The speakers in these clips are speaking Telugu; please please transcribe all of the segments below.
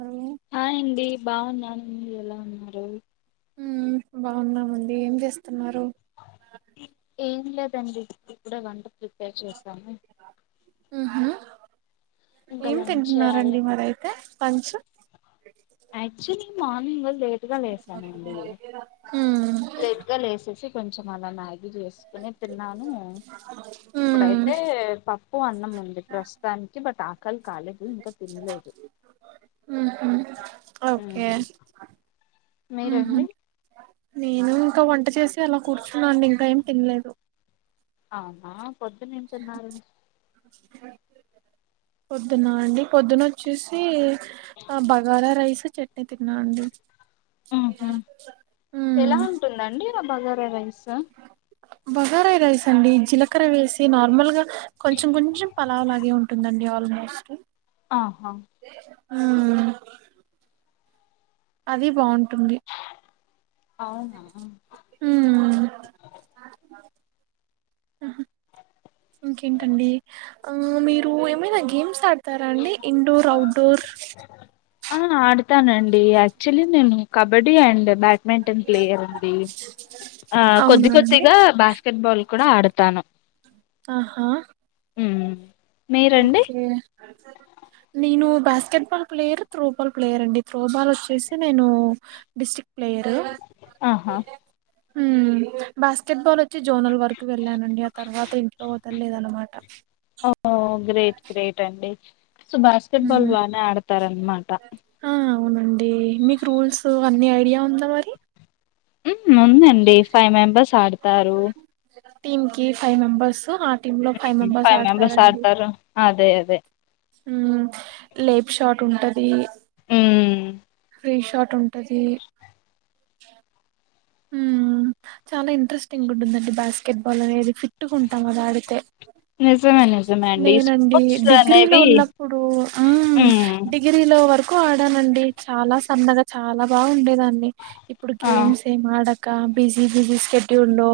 ఉమ్ హాయండి బాగున్నాను మీరేలా ఉన్నారు ఊ బాగున్నామండి ఏం చేస్ ఏం లేదండి ఇప్పుడే వండు ప్రిపేర్ చేసాము ఉహు ఏం చేయాలి తింట్నారండి మరైతే లంచు యాక్చువలీ మార్నింగు లేట్గా లేసానండి ఉమ్ లేట్గా లేసేసి కొంచెం అలా మ్యాగీ చేస్కోని తిన్నాను ఉమ్ ఇప్పుడైతే పప్పు అన్నం ఉంది ప్రస్తుతానికి బట్ ఆ ఉహు ఓకే మ్మ్. ఉహు మీరండి నేను ఇంకా వంట చేసి అలా కూర్చున్నా అండి ఇంకేం తిన్లేదు అవునా పొద్దునేం తిన్నారు పొద్దున్నా అండి పొద్దునోచ్చేసి ఆ బగారా రైస్ చట్ ని తిన్నా అండీ మ్హూ. ఊ ఎలా ఉంటుందండి ఆ బగారా రైసా బగారా రైస్ అండి జీలకర్ర వేసి నార్మల్గా కొంచెం కొంచెం పలావ్లాగే ఉంటుందండి ఆల్మోస్ట్ ఆహా ఆ అది బాగుంటుంది అవున ఊహ్ ఇంకేంటండి ఆ మీరు ఏమైనా గేమ్సాడ తారాండి ఇండోర్ అవుట్డోర్ తానండి యాక్చువలీ నేను కబడ్డీ అండ్ బ్యాడ్మింటన్ ప్లేయర్ అండి ఆ కొద్ది అవునా అండి కొద్దిగా బాస్కెట్ బాల్ కూడా ఆడ తాను ఆహా. ఉమ్. ఓకే. నేను basketball player throwball player అండి త్రోబాల్ వచ్చేసి నేను డిస్ట్రిక్ట్ ప్లేయరు ఆహా హ్మ్ బాస్కెట్ బాల్ వచ్చి జోనల్ వరకు వెళ్ళానండి ఆ తర్వాత ఇంట్లో వదలేదు అనమాట. ఓహ్ గ్రేట్ గ్రేట్ అండి సో బాస్కెట్ బాల్ హ్మ్. బానే ఆడతారనమాట. ఆ అవునండి మీకు రూల్స్ అన్ని ఐడియా ఉందా మరి. మ్మ్ ఉందండి ఫై మెంబర్స్ ఆడుతారు. టీం కి ఫైవ్ మెంబర్స్ ఆ టీమ్ లో ఫైవ్ హ్మ్. మెంబర్స్ ఆడతారండి. ఆడతారు అదే అదే టుంటదీ. ఉమ్. ఫ్రీ షాట్ ఉంటది. ఉమ్ చాలా ఇంట్రెస్టింగ్ ఉంటుందండి బాస్కెట్ బాల్ అనేది ఫిట్. ట్టుగుంటం అదాడితే. నిజమే నిజమే అండి నేనండి స్పోర్ట్స్ డిగ్రీలో అనేవి ఉన్నప్పుడు ఆహ్ మ్మ్ డిగ్రీలో వర్క్. కు ఆడానండి చాలా సన్నగా చాలా బాగా ఉండేదాన్ని ఇప్పుడు ఆ గేమ్స్. ఏం ఆడక బిజీ బిజీ స్కేడ్యూల్ లో.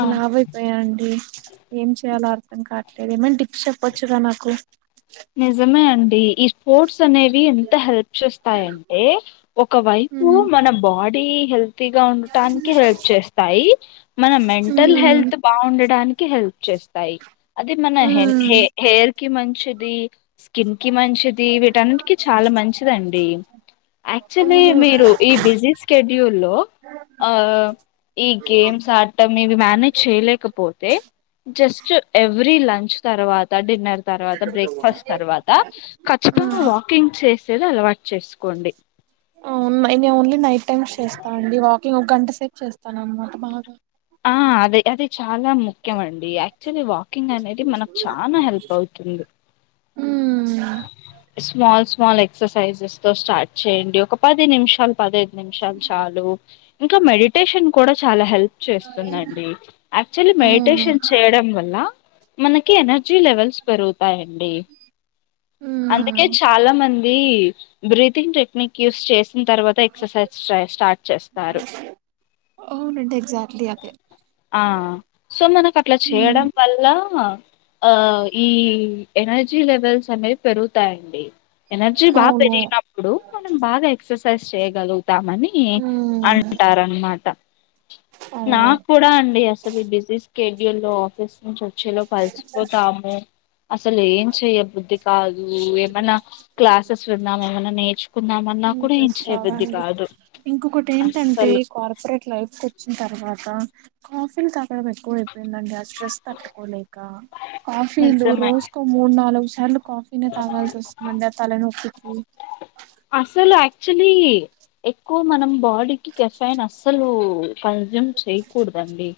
ఆ లావైపోయా అండి ఏం చేయలొ అర్. అర్థం కాట్లేదు ఏమైన టిప్స్ చెప్పొచ్చుగా నాకు. నిజమే అండి ఈ స్పోర్ట్స్ అనేవి ఎంత హెల్ప్. చెస్తాయంటే ఒక వైపు హ్మ్ మన బాడీ హెల్తీగా ఉండటానికి హెల్ప్ చే. చెస్తాయి మన మెంటల్ హ్మ్ హెల్త్ బావుండడానికి హెల్ప్. చెస్తాయి అది మన హెన్ హ్మ్ హె హెయిర్ కి మంచిది స్కిన్ కి మంచిద్. ఇది వీటన్నిటికి చాలా మంచిదండి. యాక్చువలీ అవును మీరు ఈ బిజీ స్కెడ్యూల్ లో ఆహ్. ఈ గేమ్స్ ఆడటం ఇవి మేనేజ్ చేయలేకపోతే జస్ట్ ఎవ్రీ లం. తర్వాత డిన్నర్ తర్వాత బ్రేక్ఫాస్ట్ తర్వాత ఖచ్చితంగా హ్మ్ వాకింగ్ చేస్. చెయలె అలవాట్ చేసుకోండి. అవును నేను ఓన్లీ నైట్ టైమ్స్ చేస్తా అండి వాకింగ్ ఒక గంట సేపు చేస్తాను అనమాట బాగా. ఆహ్ అదే అది చాలా ముఖ్యం అండి యాక్చువల్లీ వాకింగ్ అనేది మనకు చానా హెల్ప్ అవుత్. తుంది. ఉమ్ స్మాల్ స్మాల్ ఎక్సర్సైజెస్ తో స్టార్ట్ చేయండి ఒక పది నిమిషాలు. పదైదు నిమిషాలు చాలు ఇంక మెడిటేషన్ కూడా చాలా హెల్ప్. చేస్తుందండి యాక్చువల్లీ అవును మెడిటేషన్ చేయడం వల్ల. మనకి ఎనర్జీ లెవెల్స్ పెరుగుతాయండి. అందుకే ఉమ్ చాలా మంది బ్రీతింగ్ టెక్నిక్ యూస్ చేస్. ఉమ్ తర్వాత ఎక్సర్సైజ్ స్టా స్టార్ట్ చేస్తారు. ఎగ్జాక్ట్‌లీ అదే. ఆహ్ సో మనకట్లా ఉమ్ చేయడం వల్ల. ఆహ్ ఈ ఎనర్జీ లెవెల్స్ అనేవి పెరుగుతాయండి. ఎనర్జీ బాగా అవును పెరిగినప్పుడు మనం బాగా ఎక్సర్సైజ్ చేయగలుగుతామని అన్. ఉమ్ అంటారనమాట. అవును నాకూడా అండి అసలు ఈ బిజీ స్కెడ్యూల్ లో ఆఫీస్ నుంచి వచ్చేలొపు అలిసిపోతా. అసలు ఏం చెయబుద్ధి. కాదు ఏమన్న క్లాసెస్ విందాం ఏమన్న నేర్చుకుందాం అన్నా కూడా ఏం ఇంట్రెస్ట్ చేయబుద్ది రాదండి కాదు. ఇంకొకటి ఏంటంటే అస్సలు కార్పొరేట్ లైఫ్ కొచ్చిన తర్వాత కాఫీలు క. తాగడం ఎక్కువ అయిపోయిందండి ఆ స్ట్రెస్ తట్టుకోలేక కాఫీలు నిజమే రోజుకో మూడు నాలుగు. సార్లు కాఫీ నే తాగాల్సొస్తుంది అండి ఆ తల నొప్పికి అసలు యాక్చులీ ఎక్కువ మనం బాడీకి కెఫైన్ అస్సలూ కన్స్యూమ్ చేయ్యకూడదండి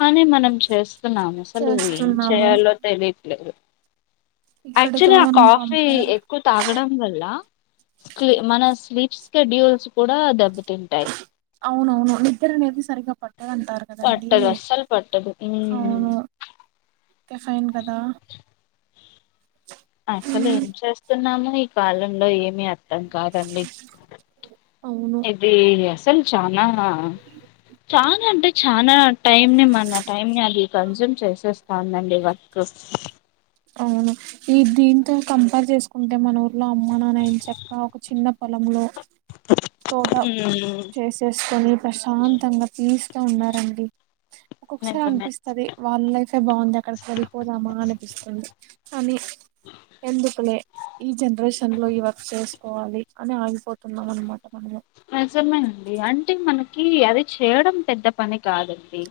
కానీ మనం చేస్తున్నాము అసలు ఏం చేస్తున్నాము చేయాలో తెలీట్లేదు ఇక్కడితో యాక్చువల్లీ ఆ మనం కాఫీ కంపేర్ ఎక్కువ తాగడం వల్ల స్లీ మన స్లీప్. స్కెడ్యూల్స్ కూడా దెబ్బతింటాయి. అవునవును నిద్ర అనేది సరిగా. పట్టాదంటారు కదా అండి. పట్టదు అస్సలు పట్టదు మ్మ్ కే ఫైన్ కదా అసలు ఉమ్ ఏం చేస్తున్నామొ ఈ కాలంలో ఏమి అర్థం కాదండి అవును ఇది అసలు చానా చానా అంటే చనా టైమ్ ని మన టైమ్ ని అది కన్జ్యూమ్ చేసేస్థాంది అండి వర్క్ అవును ఈ దీంతో కంపేర్ చేసుకుంటే మన ఊర్లో అమ్మా నాన్న ఎం చక్క ఒక చిన్న పొలంలో తోట ఉమ్ చేసేసుకొని ప్రశాంతంగా పీస్ గా ఉన్నారండి ఒక్కొక్కసారి నిజమే అనిపిస్తది వాళ్ళ లైఫే ఏ బాగుంది అక్కడికేళ్ళిపోదామా అనిపిస్తది కని ఎందుకులే ఈ జనరేషన్ లో ఈ వర్క్స్ చేసుకోవాలి అని ఆగిపోతున్నాం అనమాట్ నిజమేనండి అంటే మనకి అది చేయడం పెద్ద పని కాదు అండి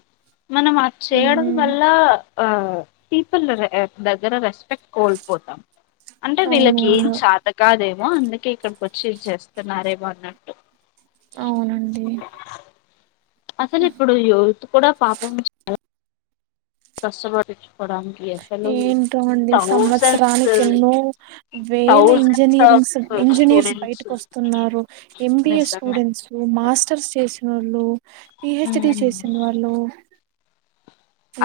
మనం అది చేయడం ఉమ్ వల్ల ఆ పీపుల్ ర్ దగ్గర రేస్ స్పెక్ట్స్ కోల్పోతాం అంటే వీళ్ళకి ఏం అవునవును చాత కాదే మొ అందుకే ఇక్కడికోచ్చి చేస్తున్నారేమో అన్నట్ అవునండి అసలు ఇప్పుడు యుత్ కూడా పాపం చాలా కష్టమరి చ్ ఏంటో అండి థౌజండ్స్ సంవత్సరానికి ఏన్నో వేల థౌజండ్స్ ఇంజనీరింగ్ ఆఫ్ స్ ఇంజనీర్స్ స్టూడెంట్స్ బయటికోస్తున్నారు ఎం బి ఏ నిజమే స్టూడెంట్స్ మాస్టర్స్ చేసి వాళ్ళు పీహెచ్డీ ఉమ్ చేసిన వాళ్ళు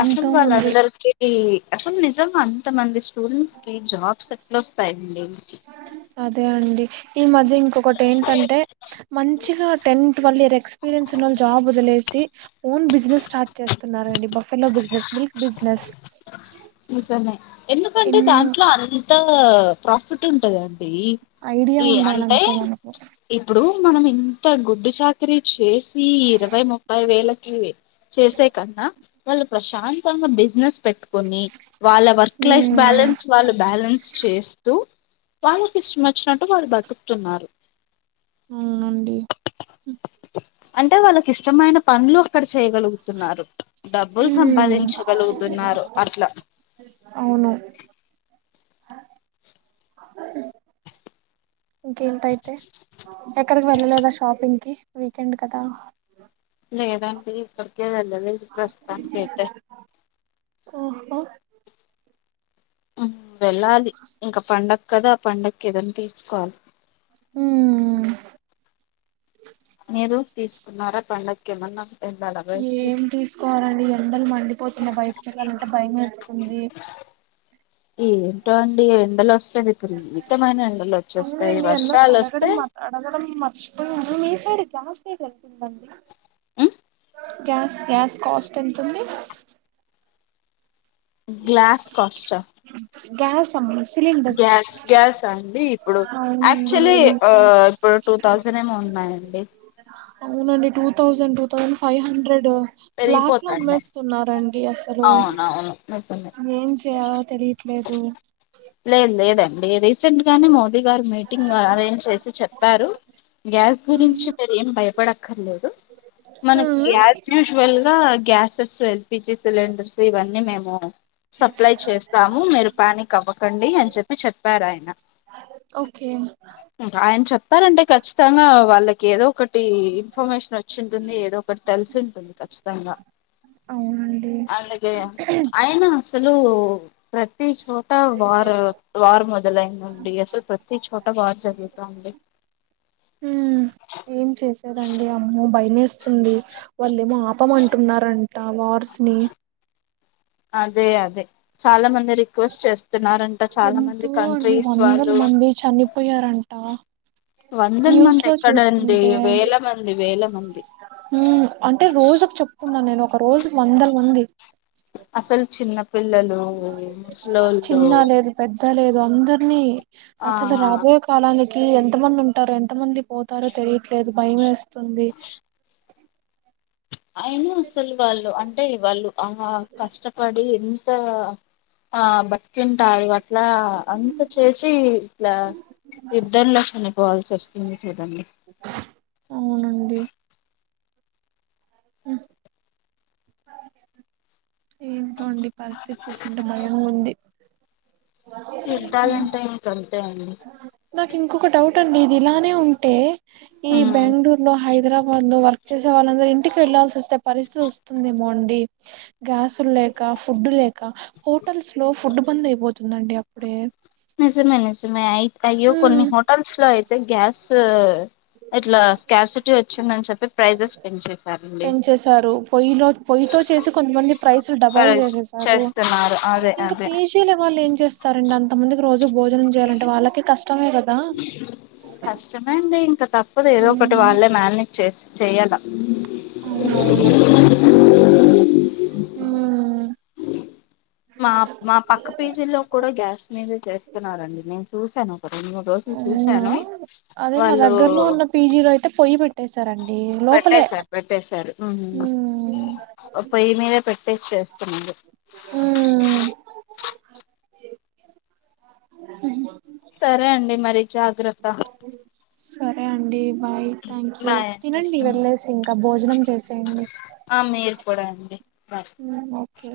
అసలు ఎంతో వాళ్ల మంది అందరికి అసలు నిజంగ అంత మంది స్టూడెంట్స్ కి జాబ్స్ ఎట్లోస్తాయండి అదే అండి ఈ మధ్య ఇంకోకటెంటంటే మంచిగా టెన్త్ వాళ్ళు ఎక్స్పీరియన్స్ ఉన్నళ్ జాబ్ వదిలేసి ఓన్ బిజినెస్ స్టార్ట్ చేస్తున్నార్ రండి బఫెలో బిజినెస్ మీల్క్ బిజినెస్ కంటే ఎన్నో దాంట్లో అంత ప్రాఫిట్ ఉంటదండి ఐడియా ఈ అంటే ఉండాలంతే మనకు ఇప్పుడు మనం ఇంత గుడ్డు చాకిరీ చేస్ సి ఇరవై ముప్పై వేలకి చేసే కన్నా వాళ్ళు ప్రశాంతంగా బిజినెస్ పెట్టుకొని వాళ్ళ వర్క్ లైఫ్ ఉమ్, బ్యాలెన్స్ వాళ్ళు బ్యాలెన్స్ చేస్తూ వాళ్ళకి ఇష్టమొచ్చినట్టు వాళ్ళు బతుకుతున్నారు అవునండి అంటే వాళ్ళకి ఇష్టమైన పనులు అక్కడ చేయగలుగుతున్నారు డబ్బులు ఉమ్, సంపాదించగలుగుతున్నారు అట్లా అవును ఇంకేంటి అయితే ఎక్కడికి వెళ్ళలేదా షాపింగ్ కి వీకెండ్ కదా లేదండి ఎక్కడికి వెళ్ళలేదు ప్రస్తుతానికైతే మ్ హు మ్ వెళ్ళాలి ఇంకా పండగ కదా ఆ పండక్కేదన్న తీసుకోవాలి మ్ మ్ మీరు తీసుకున్నారా పండక్కేమన్నా ఏం తీసుకోవాలండి ఎండలు మండిపోతున్నాయి బయటికేళ్లాలంటే భయం వేస్తుంది ఏంటో అండి ఎండలస్ విపరీతమైన ఎండలోచ్చేస్తాయి అవునండి వర్షాలోస్తే హ హ మీ సైడ్ గ్యాస్ రేట్ ఎంతుందండి ఉమ్. గ్యాస్ గ్యాస్ కాస్ట్ ఎంతుంది. గ్లాస్ కాస్ట గ్యాస్ అమ్మ సిలిండర్ గ్యాస్ గ్యాసండి ఇప్పుడు అవునండి ఆక్చువల్లి ఎంత? ఆహ్ ఇప్పుడు టూ థౌసండ్. నేమో ఉన్నాయండి. అవునండి two thousand two thousand five hundred black లో అమ్మేస్తున్నారండి. అసలు ఆహ్ అవునవును. నిజమే ఏం చేయాలో తెలియట్లేదు. లేదు లేదండి రీసెంట్ గానే మోదీ గారు మీటింగ్ అరేంజ్ చేసి చెప్పారు. గ్యాస్ గురించి మీరు ఏం భయపడక్కర్లేదు. మనకి ఉమ్ యాజ్ యూజువల్ గా గ్యాసెస్. ఎల్పిజి సిలిండర్స్ ఇవన్నీ మేము సప్లై చేస్తాము మీరు పానిక్ అవ్వకం. క్కండి అని చెప్పి చెప్పారాయన. ఓకే ఆయన చెప్పారంటే ఖచ్చితంగా వాళ్ళకి ఏదో ఒకటి. టి ఇన్ఫర్మేషన్ వచ్చి ఉంటుంది ఏదో ఒకటి తెలిసి ఉంటుంది ఖచ్చితంగా. అవునండి అలాగే అయిన అసలు ప్రతి చోట. వారు వార్ మొదలైందండి అసలు ప్రతి చోట వార్ జరుగుతాంది. ఉమ్ ఏం చేసేదండి అమ్మో. స్తుంది వాళ్ళేమో ఆపమంటున్నారంట వార్స్ని. అదే అదే చాలా మంది. రిక్వెస్ట్ చేస్తున్నారంట చాలా మంది ఎంతో అండి కంట్రీస్ వందల వాళ్ళు. మంది చనిపోయారంట న్యూస్ వందలమంది లో ఎక్కడండి చూస్తుంటే వేల మంది వేల మంది. ఉమ్ అంటే రోజుకి చెప్పుకున్నాను నేను ఒక రోజుకి వందల మంది. అసలు చిన్న. పిల్లలు ముసలోళ్ళు చిన్న లేదు పెద్ద లేదు అందరినీ ఆ అసలు రాబొయే. యే కాలనికి. కి ఎంత మంది ఉంటారో ఎంత మంది పోతారో తెలియట్లేదు భయమేస్తుంది. అయినా అసలు వాళ్ళు అంటే వాళ్ళు ఆహ కష్టపడి. ఆహ్ ఆహ్ బట్. తింటాయి అట్లా అంత చేసి ఇట్లా. ఇద్దరులో చనిపోవాల్సి వస్తుంది చూడండి. అవునండి ఉమ్. ఏంటోండి పరిస్థితి చూస్తుంటే బయంగుంది. యుద్ధలంటే ఇంకంతే అండి. నాకు ఇంకొక డౌట్ అండి ఇది ఇలానే ఉంటే ఈ మ్మ్ బెంగళూరు లో హైదరాబాద్. వాళ్ళు వర్క్ చేసే వాళ్ళందరు ఇంటికి వెళ్లాల్సిన వస్త పరిస్థితి వస్తుందేమో అండి గ్యాసులు లేక. ఫుడ్ లేక హోటల్స్ లో ఫుడ్ బంద్ అయిపోతుందండి అప్పుడే. నిజమే నిజమే అయి అయ్యో ఉమ్ కొన్ని హోటల్స్ లో అయితే గ్యాస్. ఇట్లా స్కార్సిటీ వచ్చిందని చెప్పి ప్రైజెస్ పెంచేశారండి. తో చేసి కొంతమంది ప్రైస్లు డబల్ ప్రైస్ చేసేసారు చేస్తున్నారు అదే ఇంకా అదే పే చెయ్యని వాళ్ళు ఏం చేస్తారు. అండ్ అంత మందికి రోజు భోజనం చేయాలంటే వాళ్ళకి కష్టమే కదా. కష్టమే అండి ఇంకా తప్పదు ఏదో ఒకటి ఉమ్, వాళ్ళే మేనేజ్ చేసి చేయాల. అవునవును ఉమ్. మా మా పక్క పీజీల్లో కూడా గ్యాస్ మీదే చేస్తున్నరండి మే. చూశాను ఒక రెండు మూడు రోజులు అవునా చూశాను అదే వాళ్ళు. పెట్టెసార్ అండి. పెట్టాసార్ పెట్టేసారు ఉమ్ ఉమ్ పొయ్యి మీదే పె. ఫేస్ చేస్తున్నారు. ఉమ్. సరే అండి మరి జాగ్రత్త సరే అండి. బాయ్ థ్యాంక్యూ బాయ్ తినండి అండి వెళ్ళేసి ఇంకా భోజనం చేసేయండి. ఆ మీరు కూడా అండి బాయ్ ఓకే